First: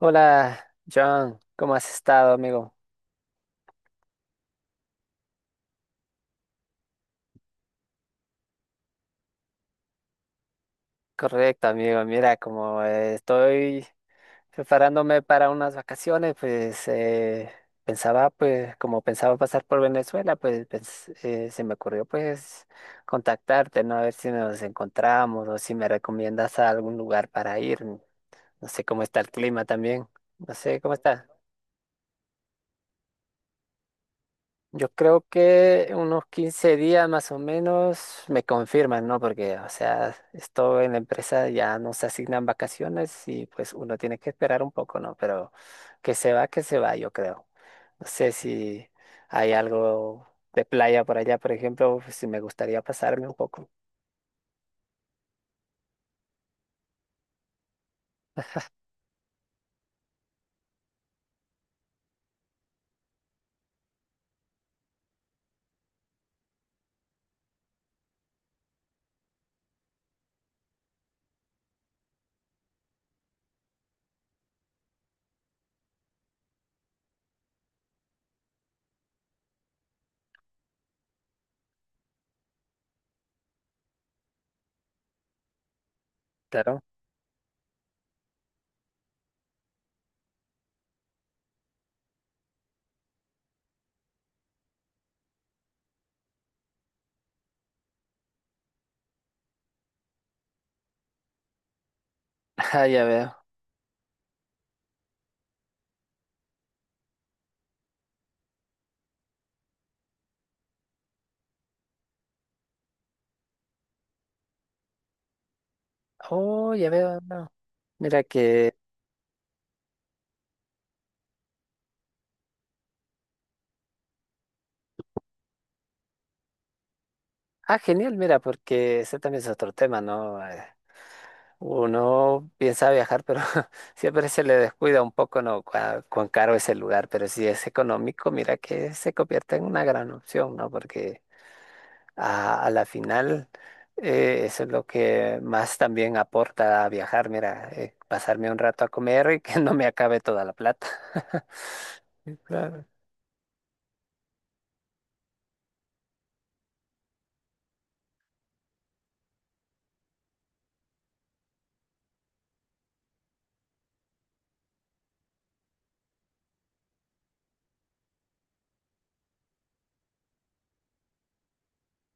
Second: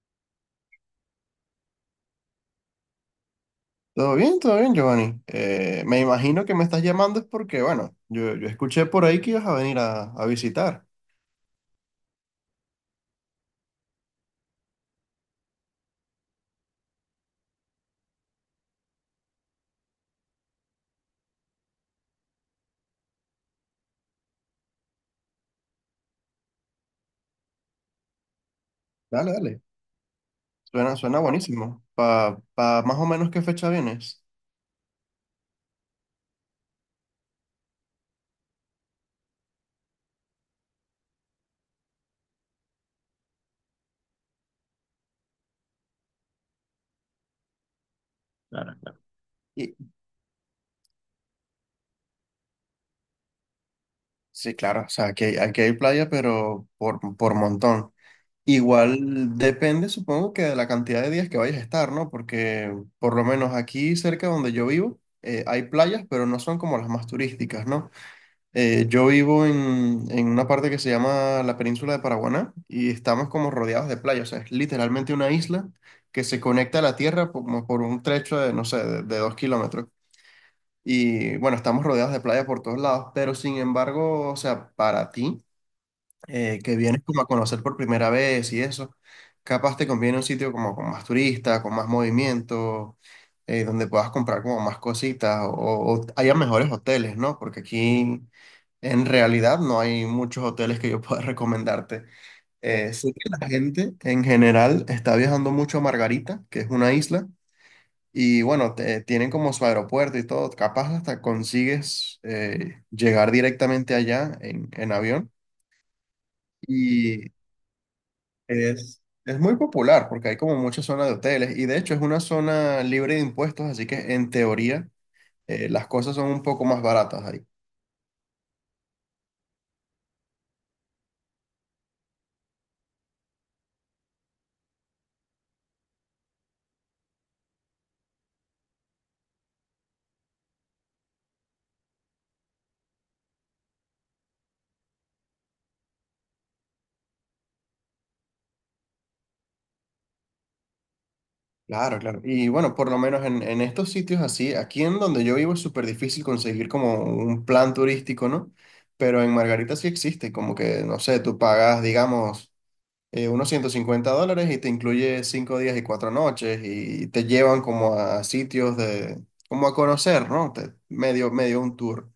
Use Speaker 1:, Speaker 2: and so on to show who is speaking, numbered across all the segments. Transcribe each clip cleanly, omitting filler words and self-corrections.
Speaker 1: Hola, John, ¿cómo has estado, amigo?
Speaker 2: Todo bien, Giovanni. Me imagino que me estás llamando es porque, bueno, yo escuché por ahí que ibas a venir a visitar.
Speaker 1: Correcto, amigo. Mira, como estoy preparándome para unas vacaciones, pues pensaba, pues, como pensaba pasar por Venezuela, pues, se me ocurrió, pues, contactarte, ¿no? A ver si nos encontramos o si me recomiendas a algún lugar para ir. No sé cómo está el
Speaker 2: Dale, dale.
Speaker 1: clima también. No sé cómo
Speaker 2: Suena
Speaker 1: está.
Speaker 2: buenísimo. ¿Pa más o menos qué fecha vienes?
Speaker 1: Yo creo que unos 15 días más o menos me confirman, ¿no? Porque, o sea, esto en la empresa ya nos asignan vacaciones y pues uno tiene que esperar un poco, ¿no? Pero que se va, yo creo. No sé
Speaker 2: Claro,
Speaker 1: si
Speaker 2: claro.
Speaker 1: hay
Speaker 2: Y,
Speaker 1: algo de playa por allá, por ejemplo, pues, si me gustaría pasarme un poco.
Speaker 2: sí, claro, o sea, aquí hay playa, pero por montón. Igual depende, supongo que de la cantidad de días que vayas a estar, ¿no? Porque por lo menos aquí cerca donde yo vivo, hay playas, pero no son como las más turísticas, ¿no? Yo vivo en una parte que se llama la península de Paraguaná y estamos como rodeados de playa, o sea, es literalmente una isla que se conecta a la tierra como por un trecho de, no sé, de 2 km. Y bueno, estamos rodeados de playa por todos lados, pero sin embargo, o sea, para ti que
Speaker 1: Claro.
Speaker 2: vienes como a conocer por primera vez y eso, capaz te conviene un sitio como con más turistas, con más movimiento, donde puedas comprar como más cositas o haya mejores hoteles, ¿no? Porque aquí en realidad no hay muchos hoteles que yo pueda recomendarte.
Speaker 1: Ah, ya
Speaker 2: Sé que la
Speaker 1: veo.
Speaker 2: gente en general está viajando mucho a Margarita, que es una isla, y bueno, tienen como su aeropuerto y todo, capaz hasta consigues llegar directamente allá en avión.
Speaker 1: Oh, ya veo,
Speaker 2: Y
Speaker 1: no. Mira que...
Speaker 2: es muy popular porque hay como muchas zonas de hoteles y de hecho es una zona libre de impuestos, así que en teoría las cosas son un poco más baratas ahí.
Speaker 1: Ah, genial, mira, porque ese también es otro tema, ¿no? Uno piensa viajar, pero siempre se le descuida un poco, ¿no? ¿Cuán caro es el lugar? Pero si es económico, mira que se convierte en una gran opción, ¿no? Porque a la final eso es lo que más también aporta a viajar, mira, pasarme un rato a comer y que no me acabe toda la plata.
Speaker 2: Claro, claro.
Speaker 1: Sí,
Speaker 2: Y bueno,
Speaker 1: claro.
Speaker 2: por lo menos en estos sitios así, aquí en donde yo vivo es súper difícil conseguir como un plan turístico, ¿no? Pero en Margarita sí existe, como que, no sé, tú pagas, digamos, unos $150 y te incluye 5 días y 4 noches y te llevan como a sitios de, como a conocer, ¿no? Medio, medio un tour.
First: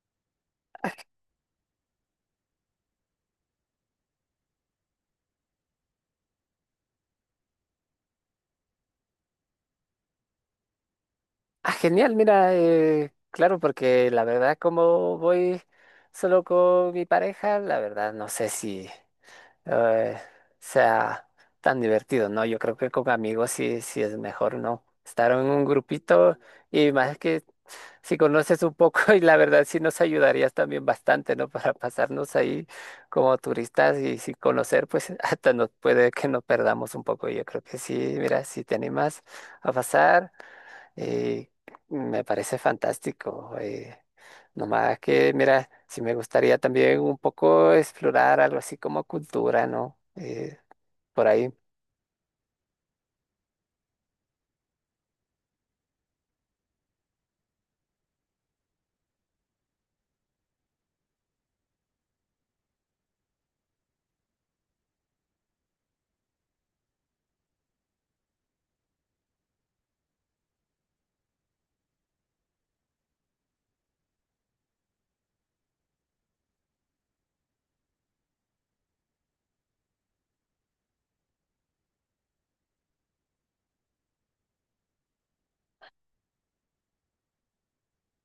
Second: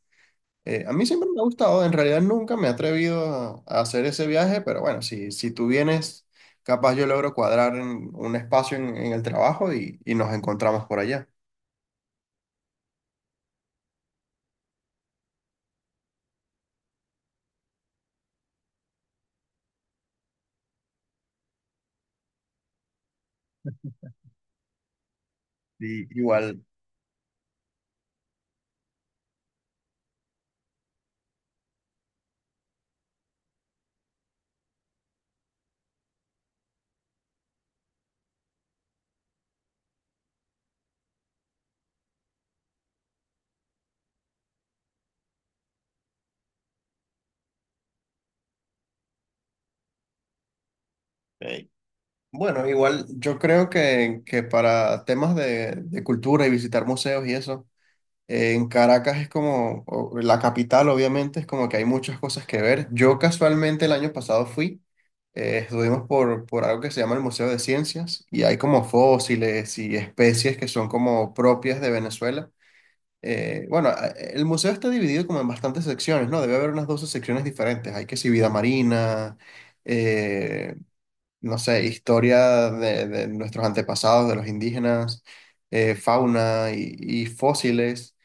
Speaker 1: Ah,
Speaker 2: A mí siempre me ha gustado, en realidad nunca me he atrevido a hacer ese viaje, pero bueno, si, si tú vienes, capaz yo logro cuadrar en un espacio en el trabajo y nos encontramos por allá.
Speaker 1: ah, genial, mira, claro, porque la verdad como voy solo con mi pareja, la verdad no sé si... eh, sea tan divertido, ¿no? Yo creo que con amigos sí es mejor, ¿no? Estar en un
Speaker 2: Y
Speaker 1: grupito
Speaker 2: igual,
Speaker 1: y más que si conoces un poco y la verdad sí nos ayudarías también bastante, ¿no? Para pasarnos ahí como turistas y sin conocer, pues, hasta nos puede que nos perdamos un poco. Yo creo que sí, mira, si te animas a pasar. Eh, Me parece fantástico. Nomás que, mira, si me gustaría también un poco explorar algo así como cultura, ¿no? Por ahí.
Speaker 2: eh, bueno, igual yo creo que para temas de cultura y visitar museos y eso, en Caracas es como, la capital obviamente es como que hay muchas cosas que ver. Yo casualmente el año pasado fui, estuvimos por algo que se llama el Museo de Ciencias y hay como fósiles y especies que son como propias de Venezuela. Bueno, el museo está dividido como en bastantes secciones, ¿no? Debe haber unas 12 secciones diferentes. Hay que si vida marina, eh, no sé, historia de nuestros antepasados, de los indígenas, fauna y fósiles.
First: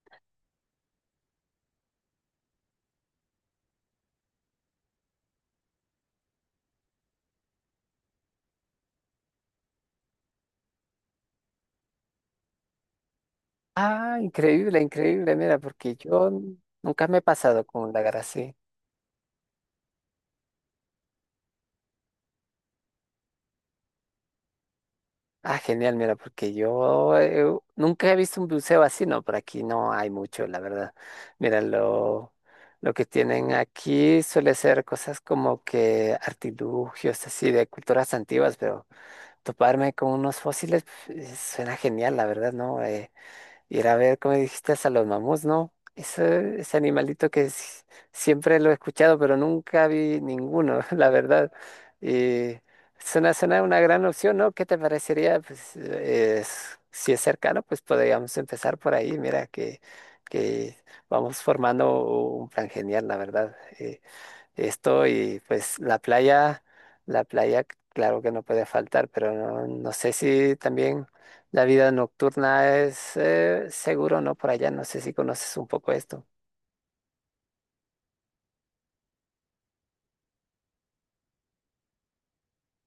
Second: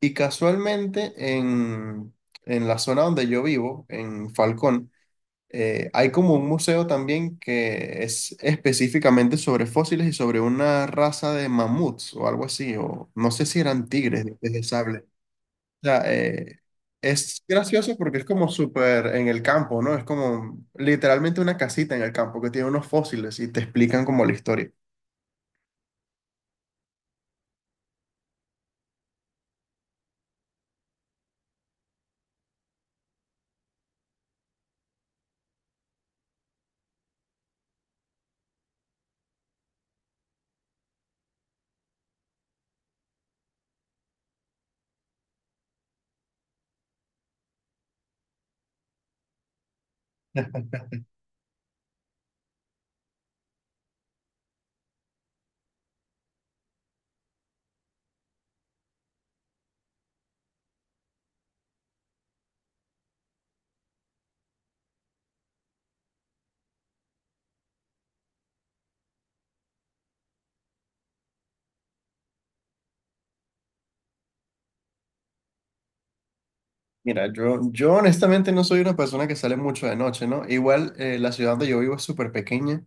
Speaker 2: Y casualmente en la zona donde yo vivo, en Falcón, hay como un museo también que es específicamente sobre fósiles y sobre una raza de mamuts o algo así, o no sé si eran
Speaker 1: Ah,
Speaker 2: tigres, dientes de
Speaker 1: increíble,
Speaker 2: sable.
Speaker 1: increíble, mira,
Speaker 2: O
Speaker 1: porque
Speaker 2: sea,
Speaker 1: yo nunca me he
Speaker 2: es
Speaker 1: pasado con un
Speaker 2: gracioso
Speaker 1: lagar
Speaker 2: porque es como
Speaker 1: así.
Speaker 2: súper en el campo, ¿no? Es como literalmente una casita en el campo que tiene unos fósiles y te explican como la historia.
Speaker 1: Ah, genial, mira, porque yo nunca he visto un buceo así, ¿no? Por aquí no hay mucho, la verdad. Mira, lo que tienen aquí suele ser cosas como que artilugios así de culturas antiguas, pero... toparme con unos fósiles, pues, suena genial, la verdad, ¿no? Ir a ver, como dijiste, a los mamuts, ¿no? Ese animalito que siempre lo he escuchado, pero nunca vi ninguno, la verdad. Y suena una gran opción, ¿no? ¿Qué te parecería? Pues, si es cercano, pues podríamos empezar por ahí. Mira que, que vamos formando un plan genial, la verdad. Esto y pues la playa, la playa, claro que no puede faltar, pero no, no sé si también la vida nocturna es seguro, ¿no? Por allá, no sé si conoces un poco esto.
Speaker 2: Mira, yo honestamente no soy una persona que sale mucho de noche, ¿no? Igual la ciudad donde yo vivo es súper pequeña.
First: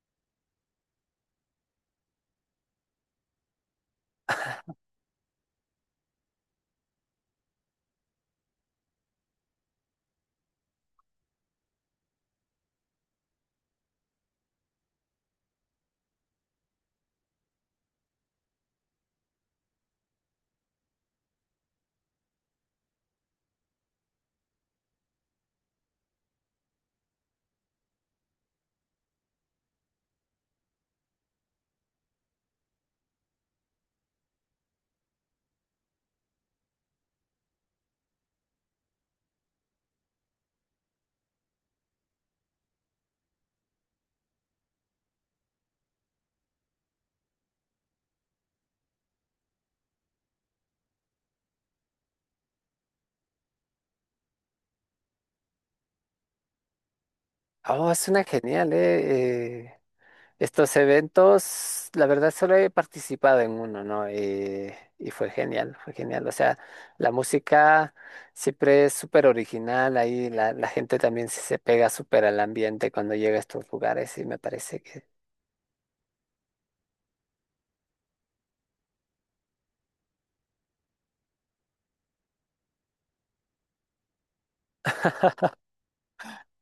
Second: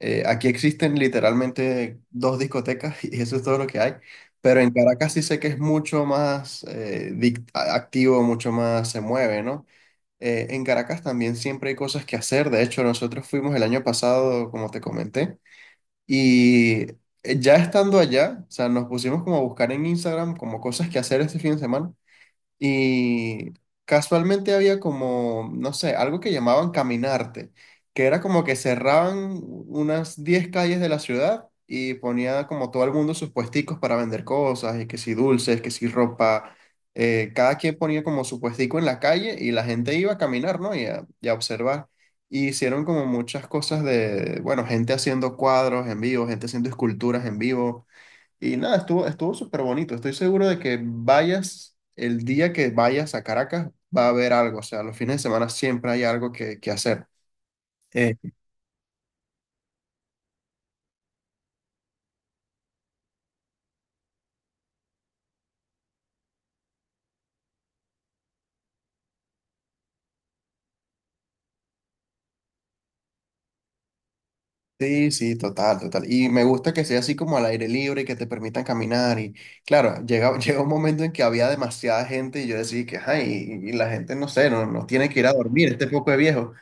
Speaker 2: Aquí existen literalmente dos discotecas y eso es todo lo que hay. Pero en Caracas sí sé que es mucho más activo, mucho más se mueve, ¿no? En Caracas también siempre hay cosas que hacer. De hecho, nosotros fuimos el año pasado, como te comenté, y ya estando allá, o sea, nos pusimos como a buscar en Instagram como cosas que hacer este fin de semana. Y casualmente había como, no sé, algo que llamaban caminarte, que era como que cerraban unas 10 calles de la ciudad y ponía como todo el mundo sus puesticos para vender cosas, y que si dulces, que si ropa, cada quien ponía como su puestico en la calle y la gente iba a caminar, ¿no? Y y a observar. Y hicieron como muchas cosas de, bueno, gente haciendo cuadros en vivo, gente haciendo esculturas en vivo y nada, estuvo súper bonito. Estoy seguro de que vayas, el día que vayas a Caracas, va a haber algo. O sea, los fines de semana siempre hay algo que hacer.
Speaker 1: Oh, es
Speaker 2: Eh,
Speaker 1: una genial, estos eventos, la verdad solo he participado en uno, ¿no? Y fue genial. O sea, la música siempre es súper original, ahí la gente también se pega súper al ambiente cuando llega a estos lugares y me parece que...
Speaker 2: sí, sí, total, total. Y me gusta que sea así como al aire libre y que te permitan caminar. Y claro, llega un momento en que había demasiada gente y yo decía que, ay, y la gente, no sé, no tiene que ir a dormir, este poco de viejo.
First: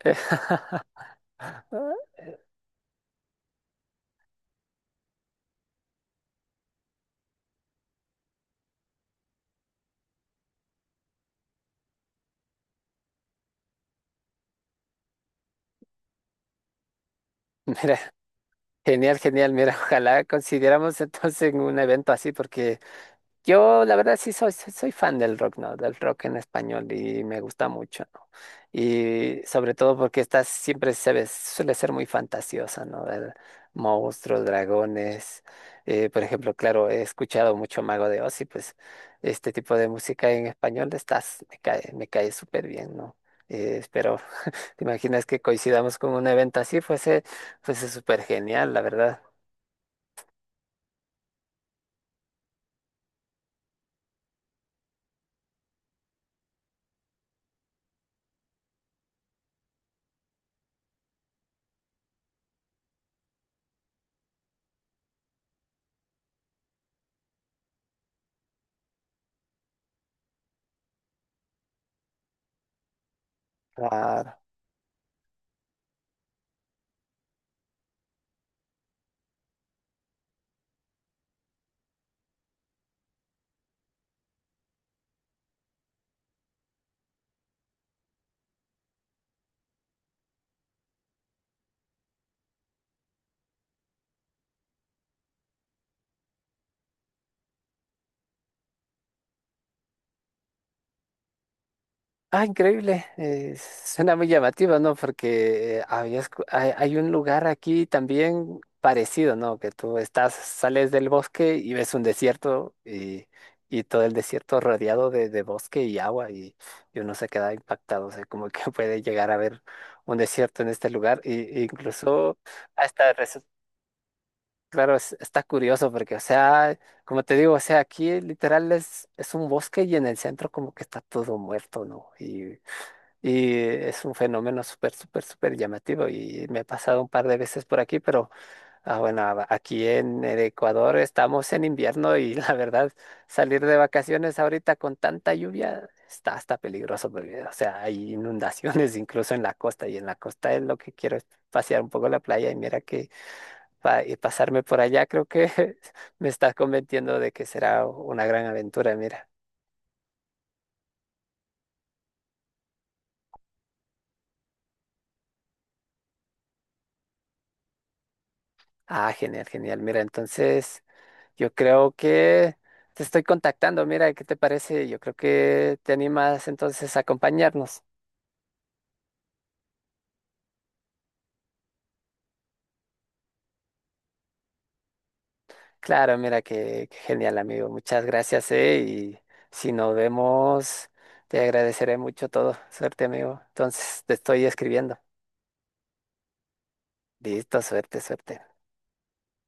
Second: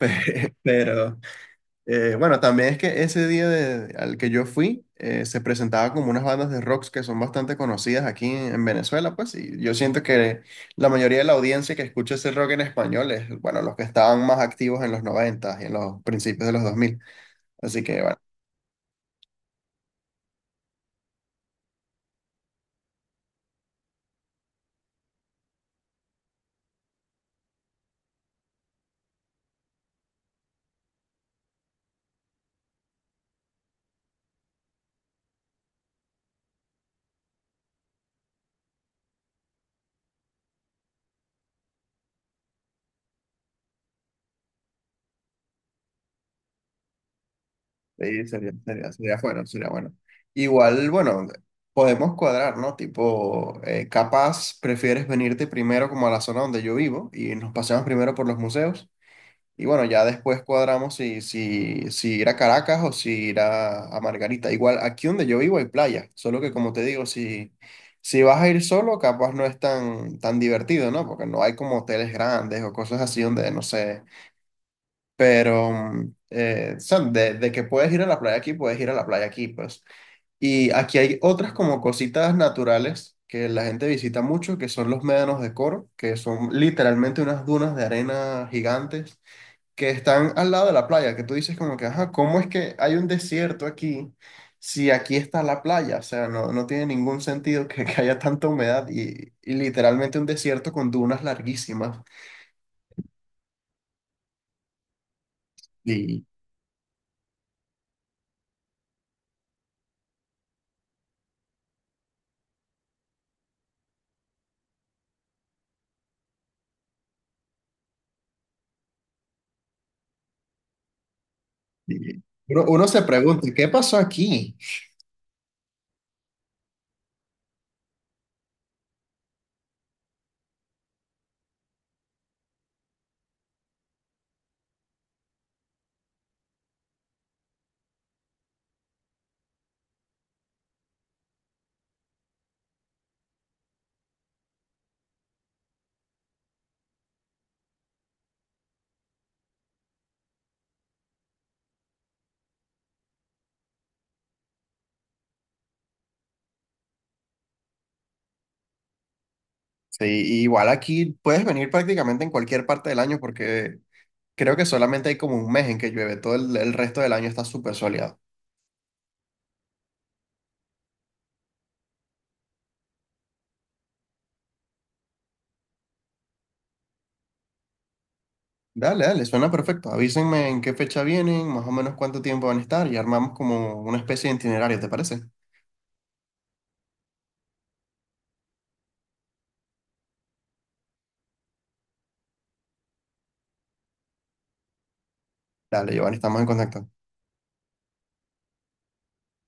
Speaker 2: Pero, Bueno, también es que ese día al que yo fui, se presentaba como unas bandas de rocks que son bastante conocidas aquí en Venezuela, pues, y yo siento que la mayoría de la audiencia que escucha ese rock en español es, bueno, los que estaban más activos en los 90 y en los principios de los 2000. Así que,
Speaker 1: Mira,
Speaker 2: bueno,
Speaker 1: genial. Mira, ojalá consideramos entonces un evento así, porque yo la verdad sí soy fan del rock, ¿no? Del rock en español y me gusta mucho, ¿no? Y sobre todo porque esta siempre se ve, suele ser muy fantasiosa, ¿no? Ver monstruos, dragones. Por ejemplo, claro, he escuchado mucho Mago de Oz y pues este tipo de música en español estás, me cae súper bien, ¿no? Espero. ¿Te imaginas que coincidamos con un evento así? Fuese súper
Speaker 2: sí,
Speaker 1: genial, la
Speaker 2: sería
Speaker 1: verdad.
Speaker 2: bueno, sería bueno. Igual, bueno, podemos cuadrar, ¿no? Tipo, capaz prefieres venirte primero como a la zona donde yo vivo y nos paseamos primero por los museos. Y bueno, ya después cuadramos si, si ir a Caracas o si ir a Margarita. Igual aquí donde yo vivo hay playa, solo que como te digo, si, si vas a ir solo, capaz no es tan, tan divertido, ¿no? Porque no hay como hoteles grandes o cosas así donde, no sé,
Speaker 1: Claro.
Speaker 2: pero, o sea, de que puedes ir a la playa aquí, puedes ir a la playa aquí, pues. Y aquí hay otras como cositas naturales que la gente visita mucho, que son los médanos de Coro, que son literalmente unas dunas de arena gigantes que están al lado de la playa, que tú dices como que, ajá, ¿cómo es que hay un desierto aquí si aquí está la playa? O sea, no, no tiene ningún sentido que haya tanta humedad y literalmente un desierto con dunas larguísimas.
Speaker 1: Ah, increíble. Suena muy llamativo, ¿no? Porque
Speaker 2: Y,
Speaker 1: hay, hay un lugar aquí también parecido, ¿no? Que tú estás, sales del bosque y ves un desierto y todo el desierto rodeado de bosque y agua y uno se queda impactado. O sea, como que puede llegar a ver un desierto en este lugar e
Speaker 2: y
Speaker 1: incluso
Speaker 2: uno se
Speaker 1: hasta resulta.
Speaker 2: pregunta, ¿qué pasó aquí?
Speaker 1: Claro, está curioso porque, o sea, como te digo, o sea, aquí literal es un bosque y en el centro como que está todo muerto, ¿no? Y es un fenómeno súper llamativo y me he pasado un par de veces por aquí, pero ah, bueno, aquí en el Ecuador estamos en invierno y la verdad, salir de vacaciones ahorita con tanta lluvia está hasta peligroso porque, o sea, hay inundaciones incluso en la costa y en la costa es lo que quiero es pasear un poco la playa y mira que pasarme por allá, creo que me está convenciendo de que será una gran aventura, mira.
Speaker 2: Sí, y igual aquí puedes venir prácticamente en cualquier parte del año porque creo que solamente hay como un mes en que llueve, todo el resto del año está súper soleado.
Speaker 1: Ah, genial. Mira, entonces yo creo que te estoy contactando, mira, ¿qué te parece? Yo creo que te animas entonces a acompañarnos.
Speaker 2: Dale, dale, suena perfecto. Avísenme en qué fecha vienen, más o menos cuánto tiempo van a estar y armamos como una especie de itinerario, ¿te parece?
Speaker 1: Claro, mira, qué genial, amigo. Muchas gracias, y si nos vemos, te agradeceré mucho todo. Suerte, amigo. Entonces te estoy escribiendo.
Speaker 2: Dale, Giovanni, estamos en contacto.
Speaker 1: Listo, suerte.